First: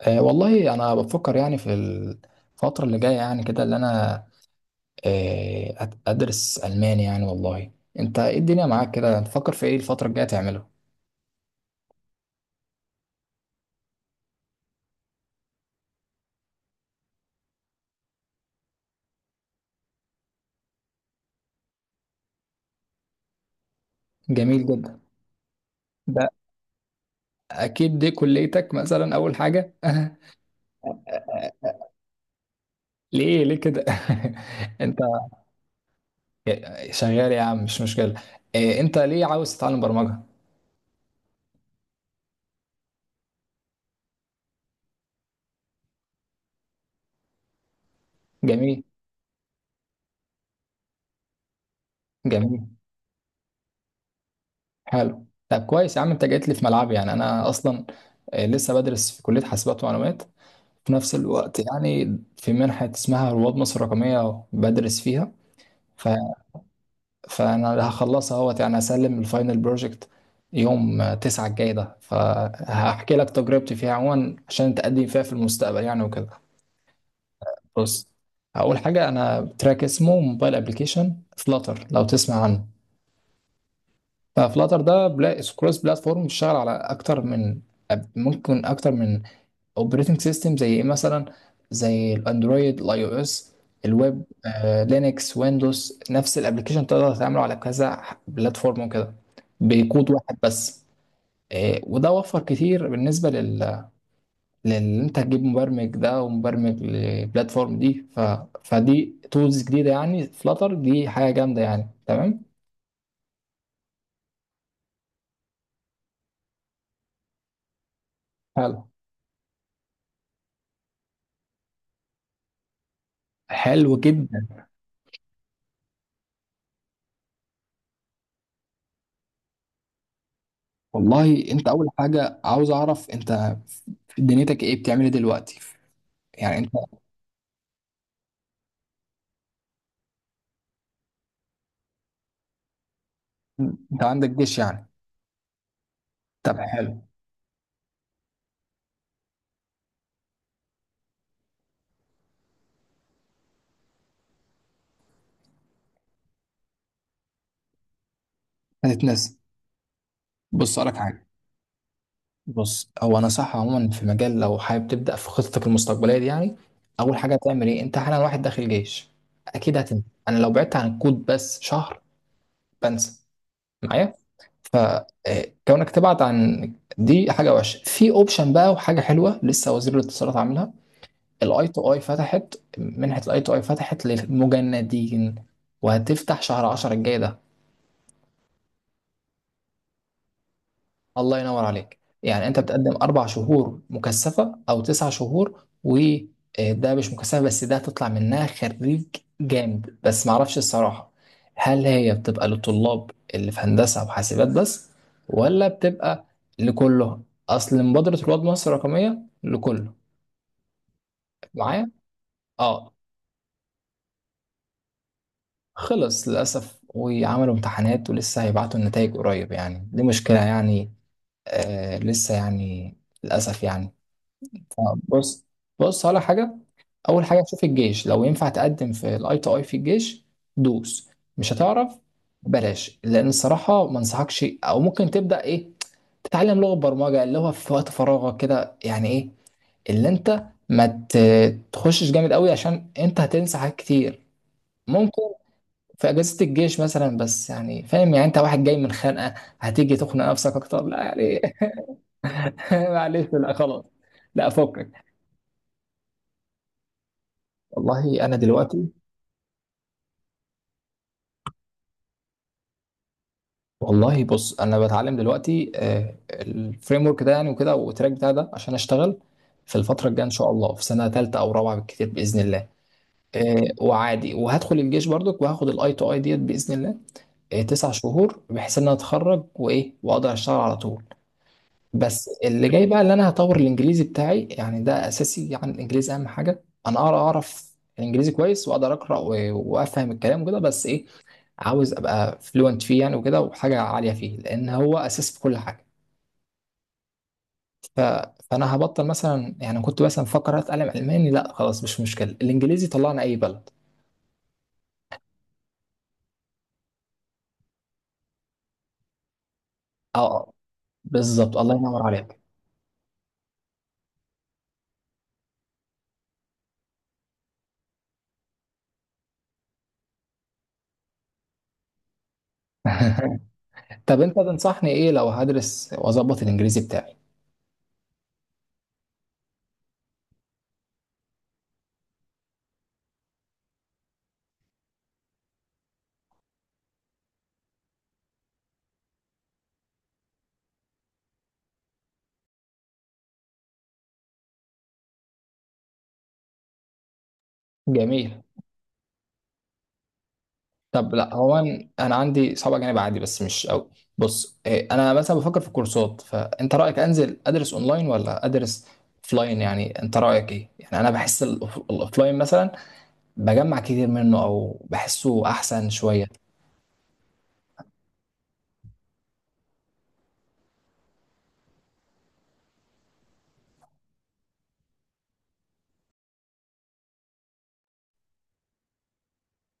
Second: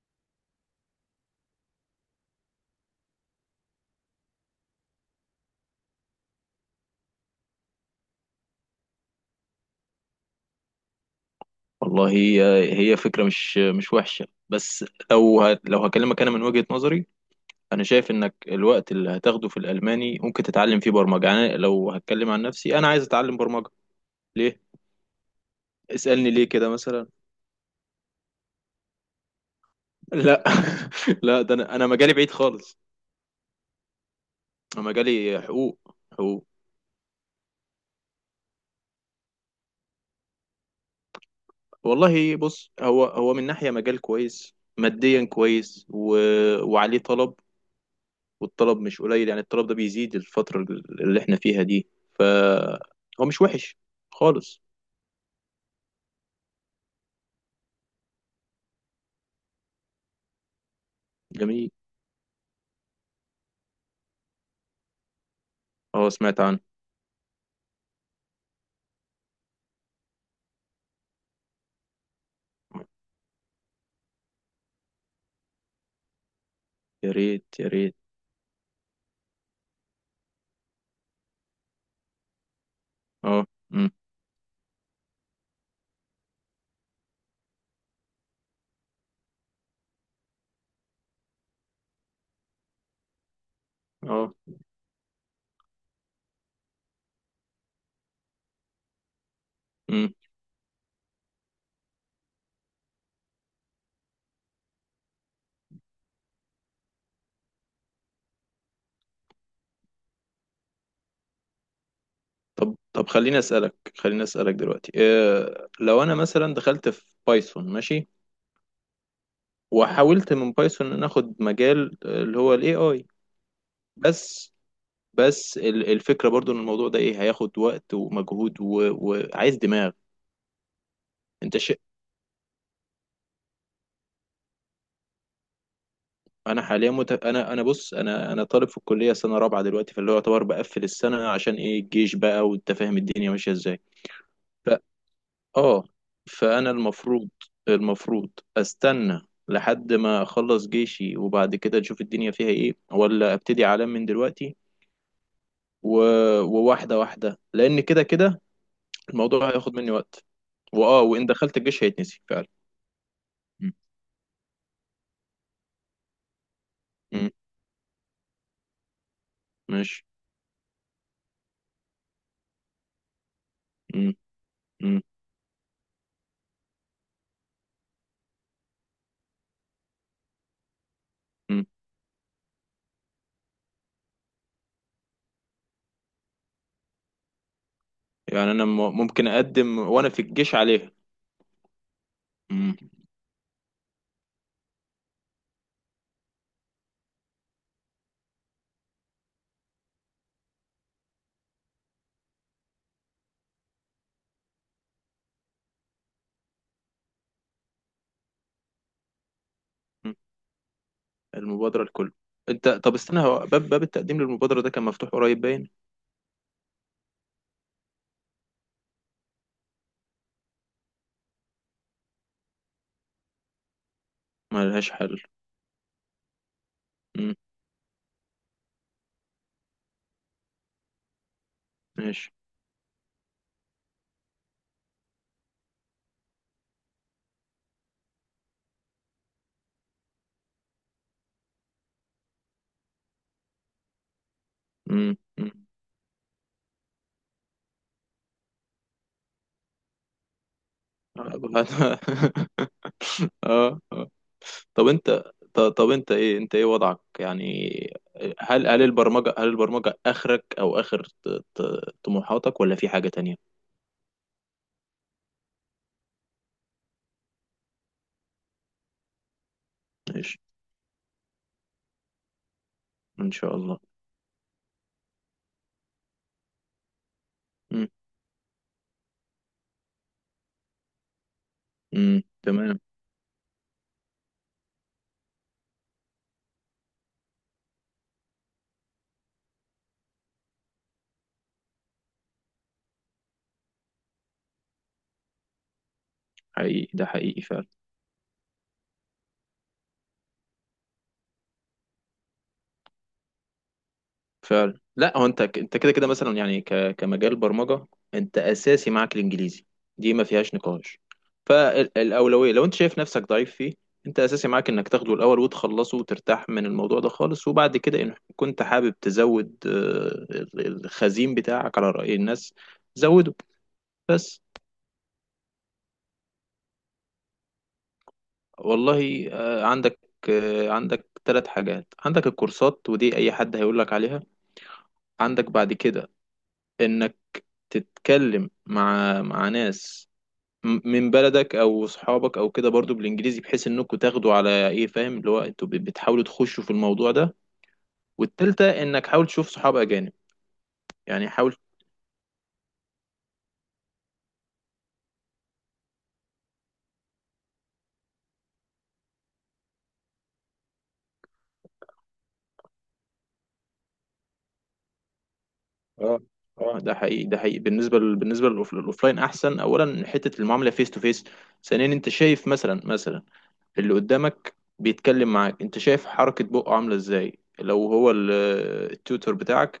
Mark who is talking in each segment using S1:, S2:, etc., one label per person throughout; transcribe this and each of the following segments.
S1: والله انا بفكر يعني في الفتره اللي جايه يعني كده اللي انا ادرس الماني يعني والله. انت ايه الدنيا معاك كده تفكر في ايه الفتره الجايه تعمله؟
S2: والله، هي فكرة مش وحشة. بس لو هكلمك، أنا من وجهة نظري أنا شايف إنك الوقت اللي هتاخده في الألماني ممكن تتعلم فيه برمجة. يعني أنا لو هتكلم عن نفسي، أنا عايز أتعلم برمجة. ليه؟
S1: جميل جدا. ده
S2: اسألني ليه كده مثلا.
S1: اكيد دي كليتك مثلا اول حاجه
S2: لا لا، ده أنا مجالي بعيد خالص.
S1: ليه ليه كده؟
S2: أنا
S1: انت
S2: مجالي حقوق، حقوق.
S1: شغال يا عم مش مشكله. أه انت ليه عاوز تتعلم برمجه؟
S2: والله بص، هو من ناحية مجال كويس، ماديا كويس وعليه طلب. والطلب
S1: جميل.
S2: مش قليل، يعني الطلب ده بيزيد الفترة اللي احنا فيها دي.
S1: جميل.
S2: فهو مش وحش خالص.
S1: حلو. طب كويس يا عم انت جيت لي في ملعبي يعني انا اصلا أه لسه بدرس في كليه حاسبات ومعلومات. في نفس الوقت
S2: جميل.
S1: يعني في منحة اسمها رواد مصر الرقمية بدرس فيها. ف...
S2: اه، سمعت عنه.
S1: فأنا اللي هخلصها اهوت يعني هسلم الفاينل بروجكت يوم تسعة الجاي ده، فهحكي لك تجربتي فيها عموما عشان تقدم فيها في المستقبل يعني وكده.
S2: يا ريت يا ريت.
S1: بص، أول حاجة أنا تراك اسمه موبايل أبليكيشن فلاتر لو تسمع عنه.
S2: اه. امم.
S1: ففلاتر ده كروس بلاتفورم بيشتغل على أكتر من ممكن أكتر من اوبريتنج سيستم، زي ايه مثلا؟ زي الاندرويد، الاي او اس، الويب،
S2: اه.
S1: لينكس، ويندوز. نفس الابلكيشن تقدر تعمله على كذا بلاتفورم وكده بكود
S2: امم.
S1: واحد بس. وده وفر كتير بالنسبه لل، لان انت تجيب مبرمج ده ومبرمج للبلاتفورم دي. فدي تولز جديده يعني، فلاتر دي حاجه جامده يعني. تمام.
S2: طب خليني اسألك دلوقتي إيه، لو انا مثلا دخلت في بايثون، ماشي،
S1: حلو.
S2: وحاولت من بايثون ان اخد مجال اللي هو الاي اي،
S1: حلو
S2: بس
S1: جدا.
S2: بس الفكرة برضو ان الموضوع ده ايه، هياخد وقت ومجهود وعايز دماغ.
S1: والله
S2: انت
S1: انت
S2: ش...
S1: اول حاجه عاوز اعرف انت دنيتك ايه، بتعمل ايه دلوقتي يعني؟ انت
S2: انا بص، انا طالب في الكليه سنه رابعه دلوقتي، فاللي هو يعتبر بقفل السنه، عشان ايه، الجيش بقى، وانت فاهم الدنيا ماشيه ازاي.
S1: انت عندك جيش
S2: ف
S1: يعني؟
S2: اه
S1: طب
S2: فانا
S1: حلو.
S2: المفروض استنى لحد ما اخلص جيشي، وبعد كده اشوف الدنيا فيها ايه، ولا ابتدي اعلم من دلوقتي و... وواحده واحده، لان كده كده
S1: هتتنسى.
S2: الموضوع هياخد مني وقت.
S1: بص لك حاجه.
S2: وان دخلت الجيش هيتنسي فعلا.
S1: بص، هو انا صح
S2: م-
S1: عموما في مجال لو حابب تبدا في خطتك المستقبليه دي يعني. اول
S2: م-
S1: حاجه هتعمل ايه، انت حالا واحد داخل جيش، اكيد هتنسى.
S2: ماشي.
S1: انا لو بعدت عن الكود بس شهر بنسى
S2: م-
S1: معايا.
S2: م-
S1: فكونك تبعد عن دي حاجه وحشه. في اوبشن بقى وحاجه حلوه لسه وزير الاتصالات عاملها،
S2: م.
S1: الاي تو اي فتحت منحه، الاي تو اي فتحت للمجندين وهتفتح شهر 10 الجاي ده.
S2: يعني انا ممكن اقدم وانا في الجيش عليها.
S1: الله ينور عليك يعني، انت بتقدم
S2: م-
S1: اربع شهور مكثفه او تسع شهور وده مش مكثفه، بس ده هتطلع منها خريج جامد. بس معرفش الصراحه هل هي بتبقى للطلاب اللي في هندسه وحاسبات بس، ولا بتبقى لكله؟ اصل مبادره رواد مصر الرقميه لكله.
S2: المبادرة
S1: معايا؟
S2: الكل. انت،
S1: اه
S2: طب استنى، هو باب التقديم للمبادرة ده كان مفتوح قريب باين.
S1: خلص للاسف وعملوا امتحانات ولسه هيبعتوا النتائج قريب يعني، دي مشكله يعني. آه لسه يعني، للاسف يعني.
S2: ملهاش حل.
S1: بص. بص على حاجه. اول
S2: مم.
S1: حاجه شوف الجيش لو ينفع تقدم في الاي تو اي في الجيش. دوس. مش هتعرف،
S2: ماشي.
S1: بلاش، لان الصراحه ما انصحكش. او ممكن تبدا ايه، تتعلم لغه برمجه اللي هو في وقت فراغك كده يعني، ايه اللي انت ما ت- تخشش جامد قوي عشان انت هتنسى حاجات كتير.
S2: مم.
S1: ممكن
S2: مم.
S1: في اجازه الجيش مثلا، بس يعني فاهم يعني، انت واحد جاي من خانقه هتيجي تخنق نفسك اكتر؟ لا يعني
S2: اه
S1: معلش، لا
S2: اه.
S1: خلاص،
S2: آه.
S1: لا
S2: طب
S1: فكك.
S2: انت، طب انت ايه، انت ايه وضعك يعني؟
S1: والله انا
S2: هل هل
S1: دلوقتي،
S2: البرمجة هل البرمجة اخرك، او اخر طموحاتك، ولا في حاجة تانية؟
S1: والله بص انا بتعلم دلوقتي الفريم ورك ده يعني وكده، والتراك بتاع ده عشان اشتغل في الفتره الجايه ان
S2: ماشي.
S1: شاء الله في سنه ثالثه او رابعه بالكتير باذن الله.
S2: ان شاء الله.
S1: وعادي، وهدخل الجيش برضك وهاخد الاي تو اي ديت باذن الله.
S2: مم.
S1: تسع شهور بحيث ان انا اتخرج وايه واقدر اشتغل على طول.
S2: مم.
S1: بس اللي
S2: تمام.
S1: جاي بقى ان انا هطور الانجليزي بتاعي يعني، ده اساسي يعني. الانجليزي اهم حاجه، انا اقرا اعرف الانجليزي كويس واقدر اقرا وافهم الكلام كده، بس ايه، عاوز ابقى فلوينت فيه يعني وكده، وحاجه عاليه فيه، لان هو اساس في كل حاجه.
S2: حقيقي، ده حقيقي فعلا.
S1: ف... فانا هبطل مثلا يعني، كنت مثلا مفكر اتعلم الماني، لا خلاص مش مشكله، الانجليزي طلعنا اي بلد.
S2: فعلا، لا هو انت كده كده مثلا يعني، ك... كمجال برمجه. انت اساسي معاك الانجليزي، دي
S1: اه
S2: ما فيهاش نقاش.
S1: بالظبط الله ينور عليك.
S2: فالاولويه لو انت شايف نفسك ضعيف فيه، انت اساسي معاك انك تاخده الاول وتخلصه وترتاح من الموضوع ده خالص. وبعد كده ان كنت حابب تزود، الخزين بتاعك على راي الناس، زوده
S1: طب انت
S2: بس.
S1: تنصحني ايه لو هدرس واظبط الانجليزي بتاعي؟
S2: والله عندك 3 حاجات: عندك الكورسات، ودي اي حد هيقول لك عليها. عندك بعد كده انك تتكلم مع ناس من بلدك او صحابك او كده، برضو بالانجليزي، بحيث انكم تاخدوا على ايه، فاهم، اللي هو انتوا بتحاولوا تخشوا في الموضوع ده.
S1: جميل.
S2: والتالتة، انك حاول تشوف صحاب اجانب،
S1: طب
S2: يعني
S1: لا
S2: حاول.
S1: هو انا أنا عندي صعب جانب عادي بس مش قوي. بص انا مثلا بفكر في الكورسات، فانت رايك انزل ادرس اونلاين ولا ادرس اوفلاين يعني؟ انت رايك ايه يعني؟ انا بحس الاوفلاين مثلا بجمع كتير منه او بحسه احسن
S2: اه
S1: شويه.
S2: اه، ده حقيقي، ده حقيقي. بالنسبه بالنسبه للاوفلاين احسن. اولا، حته المعامله فيس تو فيس. ثانيا، انت شايف مثلا اللي قدامك بيتكلم معاك، انت شايف حركه بقه عامله ازاي، لو هو التيوتر بتاعك،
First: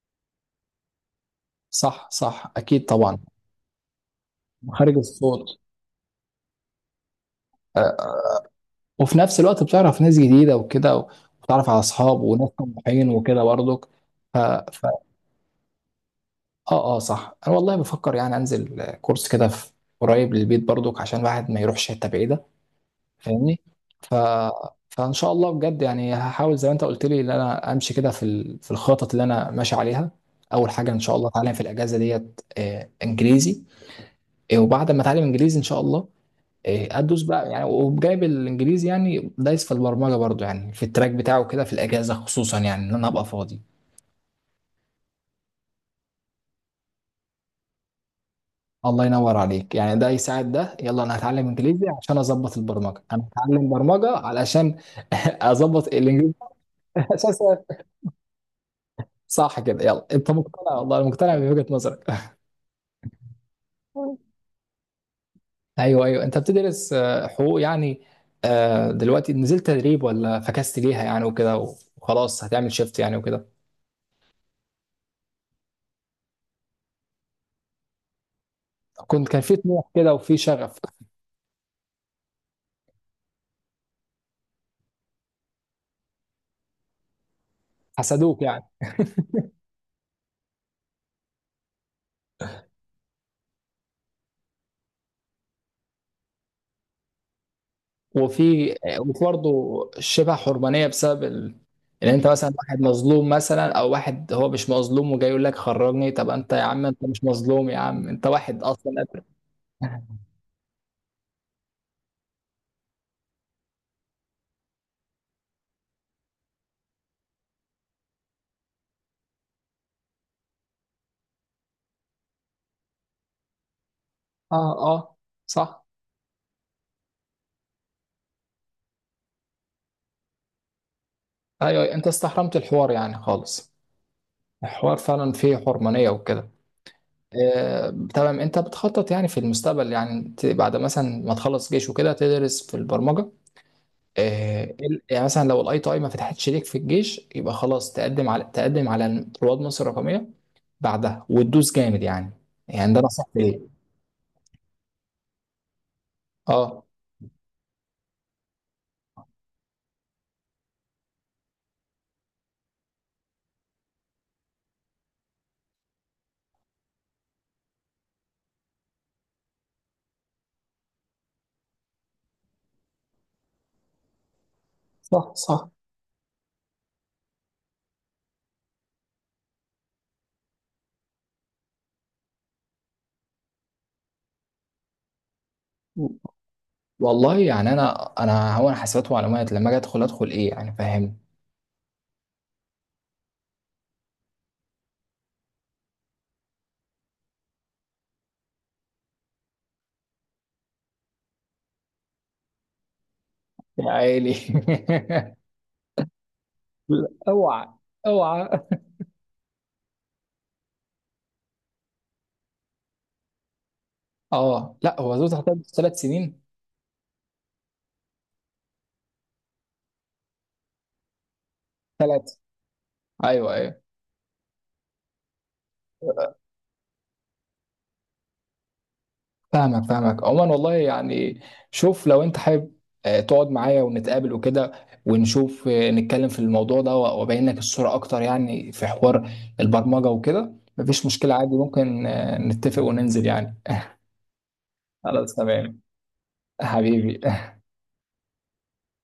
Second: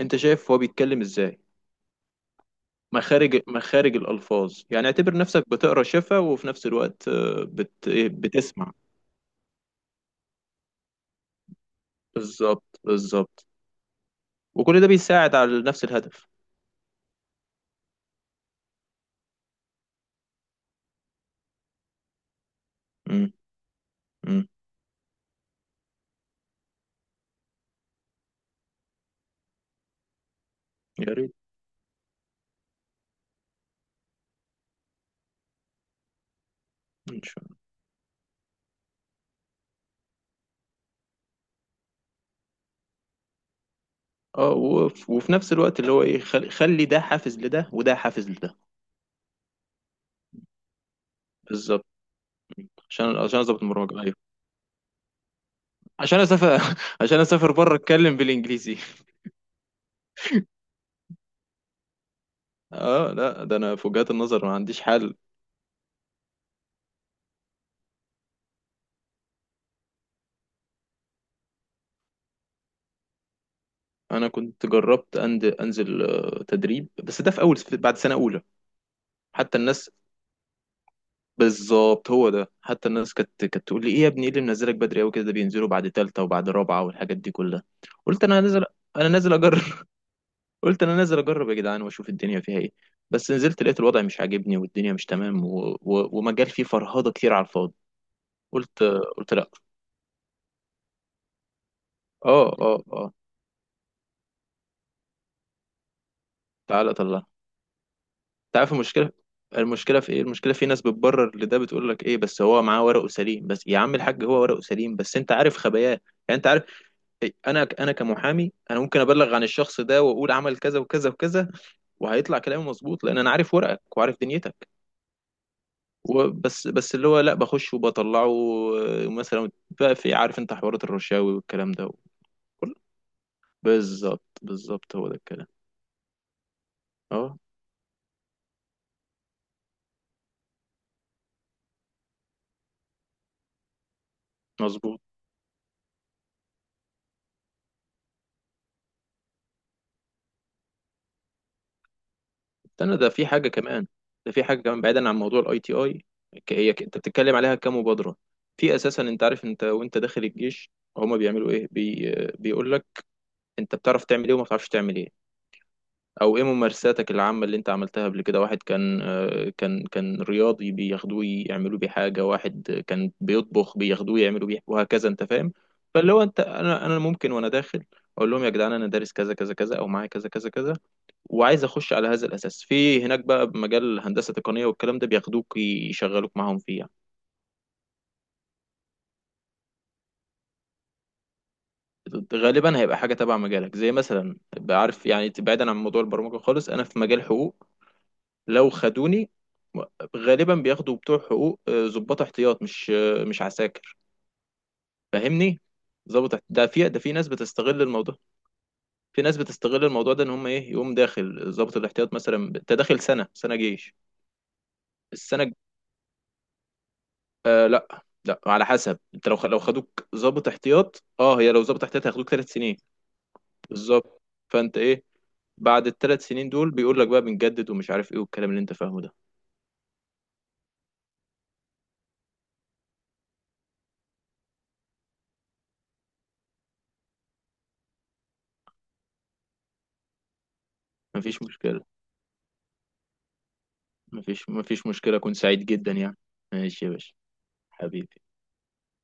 S2: انت شايف هو بيتكلم ازاي.
S1: صح صح، اكيد طبعا.
S2: مخارج، مخارج الألفاظ، يعني
S1: مخارج
S2: اعتبر نفسك
S1: الصوت.
S2: بتقرا شفا، وفي نفس الوقت آه، بت...
S1: آه،
S2: إيه، بتسمع.
S1: وفي نفس الوقت بتعرف ناس جديده وكده، وبتعرف على اصحاب وناس
S2: بالظبط،
S1: طموحين وكده
S2: بالظبط،
S1: برضك. ف...
S2: وكل
S1: ف...
S2: ده بيساعد على نفس الهدف.
S1: اه اه صح، انا والله بفكر يعني انزل كورس كده في قريب للبيت برضك عشان الواحد ما يروحش حته بعيده،
S2: امم.
S1: فاهمني؟ ف...
S2: امم.
S1: فان شاء الله بجد يعني، هحاول زي ما انت قلت لي ان انا امشي كده في في الخطط اللي انا ماشي عليها. اول حاجه ان
S2: يا
S1: شاء الله
S2: ريت.
S1: اتعلم في الاجازه ديت انجليزي. وبعد ما اتعلم انجليزي ان شاء الله
S2: ان
S1: ادوس
S2: شاء
S1: بقى
S2: الله.
S1: يعني، وجايب الانجليزي يعني دايس في البرمجه برضو يعني في التراك بتاعه كده في الاجازه خصوصا يعني ان انا ابقى فاضي.
S2: اه وفي نفس الوقت اللي هو ايه، خلي ده حافز لده، وده حافز لده.
S1: الله ينور عليك، يعني ده يساعد ده، يلا انا هتعلم انجليزي
S2: بالظبط.
S1: عشان اظبط البرمجه،
S2: عشان
S1: انا
S2: عشان اظبط
S1: هتعلم
S2: المراجعه، ايوه.
S1: برمجه علشان اظبط
S2: عشان
S1: الانجليزي
S2: اسافر عشان اسافر
S1: اساسا.
S2: بره، اتكلم بالانجليزي.
S1: صح كده، يلا انت مقتنع، والله أنا مقتنع بوجهه نظرك
S2: اه، لا، ده انا في وجهات النظر ما عنديش حل.
S1: ايوه ايوه، انت بتدرس حقوق يعني. دلوقتي نزلت تدريب ولا فكست ليها يعني وكده، وخلاص هتعمل شيفت يعني وكده؟
S2: انا كنت جربت انزل تدريب، بس ده في اول بعد سنه اولى.
S1: كنت كان في
S2: حتى الناس
S1: طموح كده وفي شغف.
S2: بالظبط، هو ده. حتى الناس كانت تقول لي ايه يا ابني، ايه اللي منزلك بدري قوي كده، ده بينزلوا بعد تالتة وبعد رابعة والحاجات دي كلها. قلت
S1: حسدوك
S2: انا نازل،
S1: يعني.
S2: انا نازل اجرب. قلت انا نازل اجرب يا جدعان واشوف الدنيا فيها ايه. بس نزلت لقيت الوضع مش عاجبني والدنيا مش تمام، ومجال فيه فرهضة كتير على الفاضي.
S1: وفي
S2: قلت
S1: وفي
S2: قلت لا.
S1: برضه شبه حرمانيه بسبب ان انت
S2: اه
S1: مثلا
S2: اه
S1: واحد
S2: اه.
S1: مظلوم مثلا، او واحد هو مش مظلوم وجاي يقول لك خرجني، طب انت يا عم
S2: تعالى
S1: انت
S2: طلع،
S1: مش
S2: انت
S1: مظلوم يا عم، انت واحد
S2: عارف
S1: اصلا
S2: المشكلة.
S1: قادر.
S2: المشكلة في ايه؟ المشكلة في ناس بتبرر لده، بتقول لك ايه، بس هو معاه ورقه سليم. بس يا عم الحاج، هو ورقه سليم، بس انت عارف خباياه يعني. انت عارف إيه، انا كمحامي، انا ممكن ابلغ عن الشخص ده واقول عمل كذا وكذا وكذا، وهيطلع كلامي مظبوط، لان انا عارف ورقك وعارف دنيتك.
S1: اه اه صح.
S2: وبس اللي هو لا بخش وبطلعه. مثلا بقى في، عارف انت حوارات الرشاوي والكلام ده.
S1: ايوه انت استحرمت
S2: وكل
S1: الحوار يعني خالص.
S2: بالظبط، بالظبط،
S1: الحوار
S2: هو ده
S1: فعلا
S2: الكلام.
S1: فيه حرمانية وكده.
S2: اه،
S1: تمام. انت بتخطط يعني في المستقبل يعني، بعد مثلا ما تخلص جيش وكده تدرس في البرمجة.
S2: مظبوط.
S1: يعني مثلا لو الاي تي اي ما فتحتش ليك في الجيش يبقى خلاص تقدم على، تقدم على رواد مصر الرقميه بعدها وتدوس جامد يعني. يعني
S2: استنى،
S1: ده
S2: ده في
S1: نصيحتي
S2: حاجه
S1: ليه.
S2: كمان. ده في حاجه كمان بعيدا عن موضوع الاي تي اي. هي
S1: اه
S2: انت بتتكلم عليها كمبادره، في اساسا انت عارف، انت وانت داخل الجيش هما بيعملوا ايه. بيقول لك، انت بتعرف تعمل ايه، وما بتعرفش تعمل ايه، او ايه ممارساتك العامة اللي انت عملتها قبل كده. واحد كان آه، كان كان رياضي بياخدوه يعملوا بيه حاجة. واحد كان بيطبخ بياخدوه يعملوا بيه، وهكذا، انت
S1: صح
S2: فاهم.
S1: صح.
S2: فاللي هو انت، انا ممكن وانا داخل اقول لهم يا جدعان انا دارس كذا كذا كذا، او معايا كذا كذا كذا، وعايز اخش على هذا الاساس في هناك بقى، بمجال هندسة تقنية والكلام ده، بياخدوك يشغلوك معاهم فيه يعني.
S1: والله يعني انا انا هو، انا حسابات ومعلومات لما اجي ادخل ادخل ايه يعني، فاهمني؟
S2: غالبا هيبقى حاجة تبع مجالك، زي مثلا، بعرف يعني، بعيدا عن موضوع البرمجة خالص، انا في مجال حقوق، لو خدوني غالبا بياخدوا بتوع حقوق ضباط احتياط، مش
S1: يا
S2: عساكر،
S1: عيني
S2: فاهمني. ده في ده
S1: لا،
S2: في ناس
S1: اوعى،
S2: بتستغل الموضوع.
S1: اوعى.
S2: في ناس بتستغل الموضوع ده، ان هم ايه، يقوم داخل ضابط الاحتياط مثلا. انت داخل سنه، سنه جيش.
S1: اه لا هو زود
S2: السنه الج-
S1: تحتها ثلاث سنين.
S2: آه لا لا، على حسب. انت لو خدوك ضابط احتياط، اه، هي لو ضابط احتياط هياخدوك
S1: ثلاث.
S2: 3 سنين.
S1: ايوه ايوه.
S2: بالظبط. فانت ايه؟ بعد الثلاث سنين دول بيقول لك بقى، بنجدد ومش عارف ايه، والكلام اللي انت فاهمه ده.
S1: فاهمك فاهمك عموما، والله يعني شوف لو انت حابب تقعد معايا ونتقابل وكده ونشوف نتكلم في الموضوع ده وابين لك الصورة اكتر يعني، في حوار البرمجة وكده مفيش مشكلة
S2: مفيش
S1: عادي،
S2: مشكله،
S1: ممكن نتفق وننزل يعني.
S2: مفيش مشكله، اكون
S1: خلاص
S2: سعيد
S1: تمام.
S2: جدا يعني. ماشي يا باشا.
S1: حبيبي.
S2: حبيبي.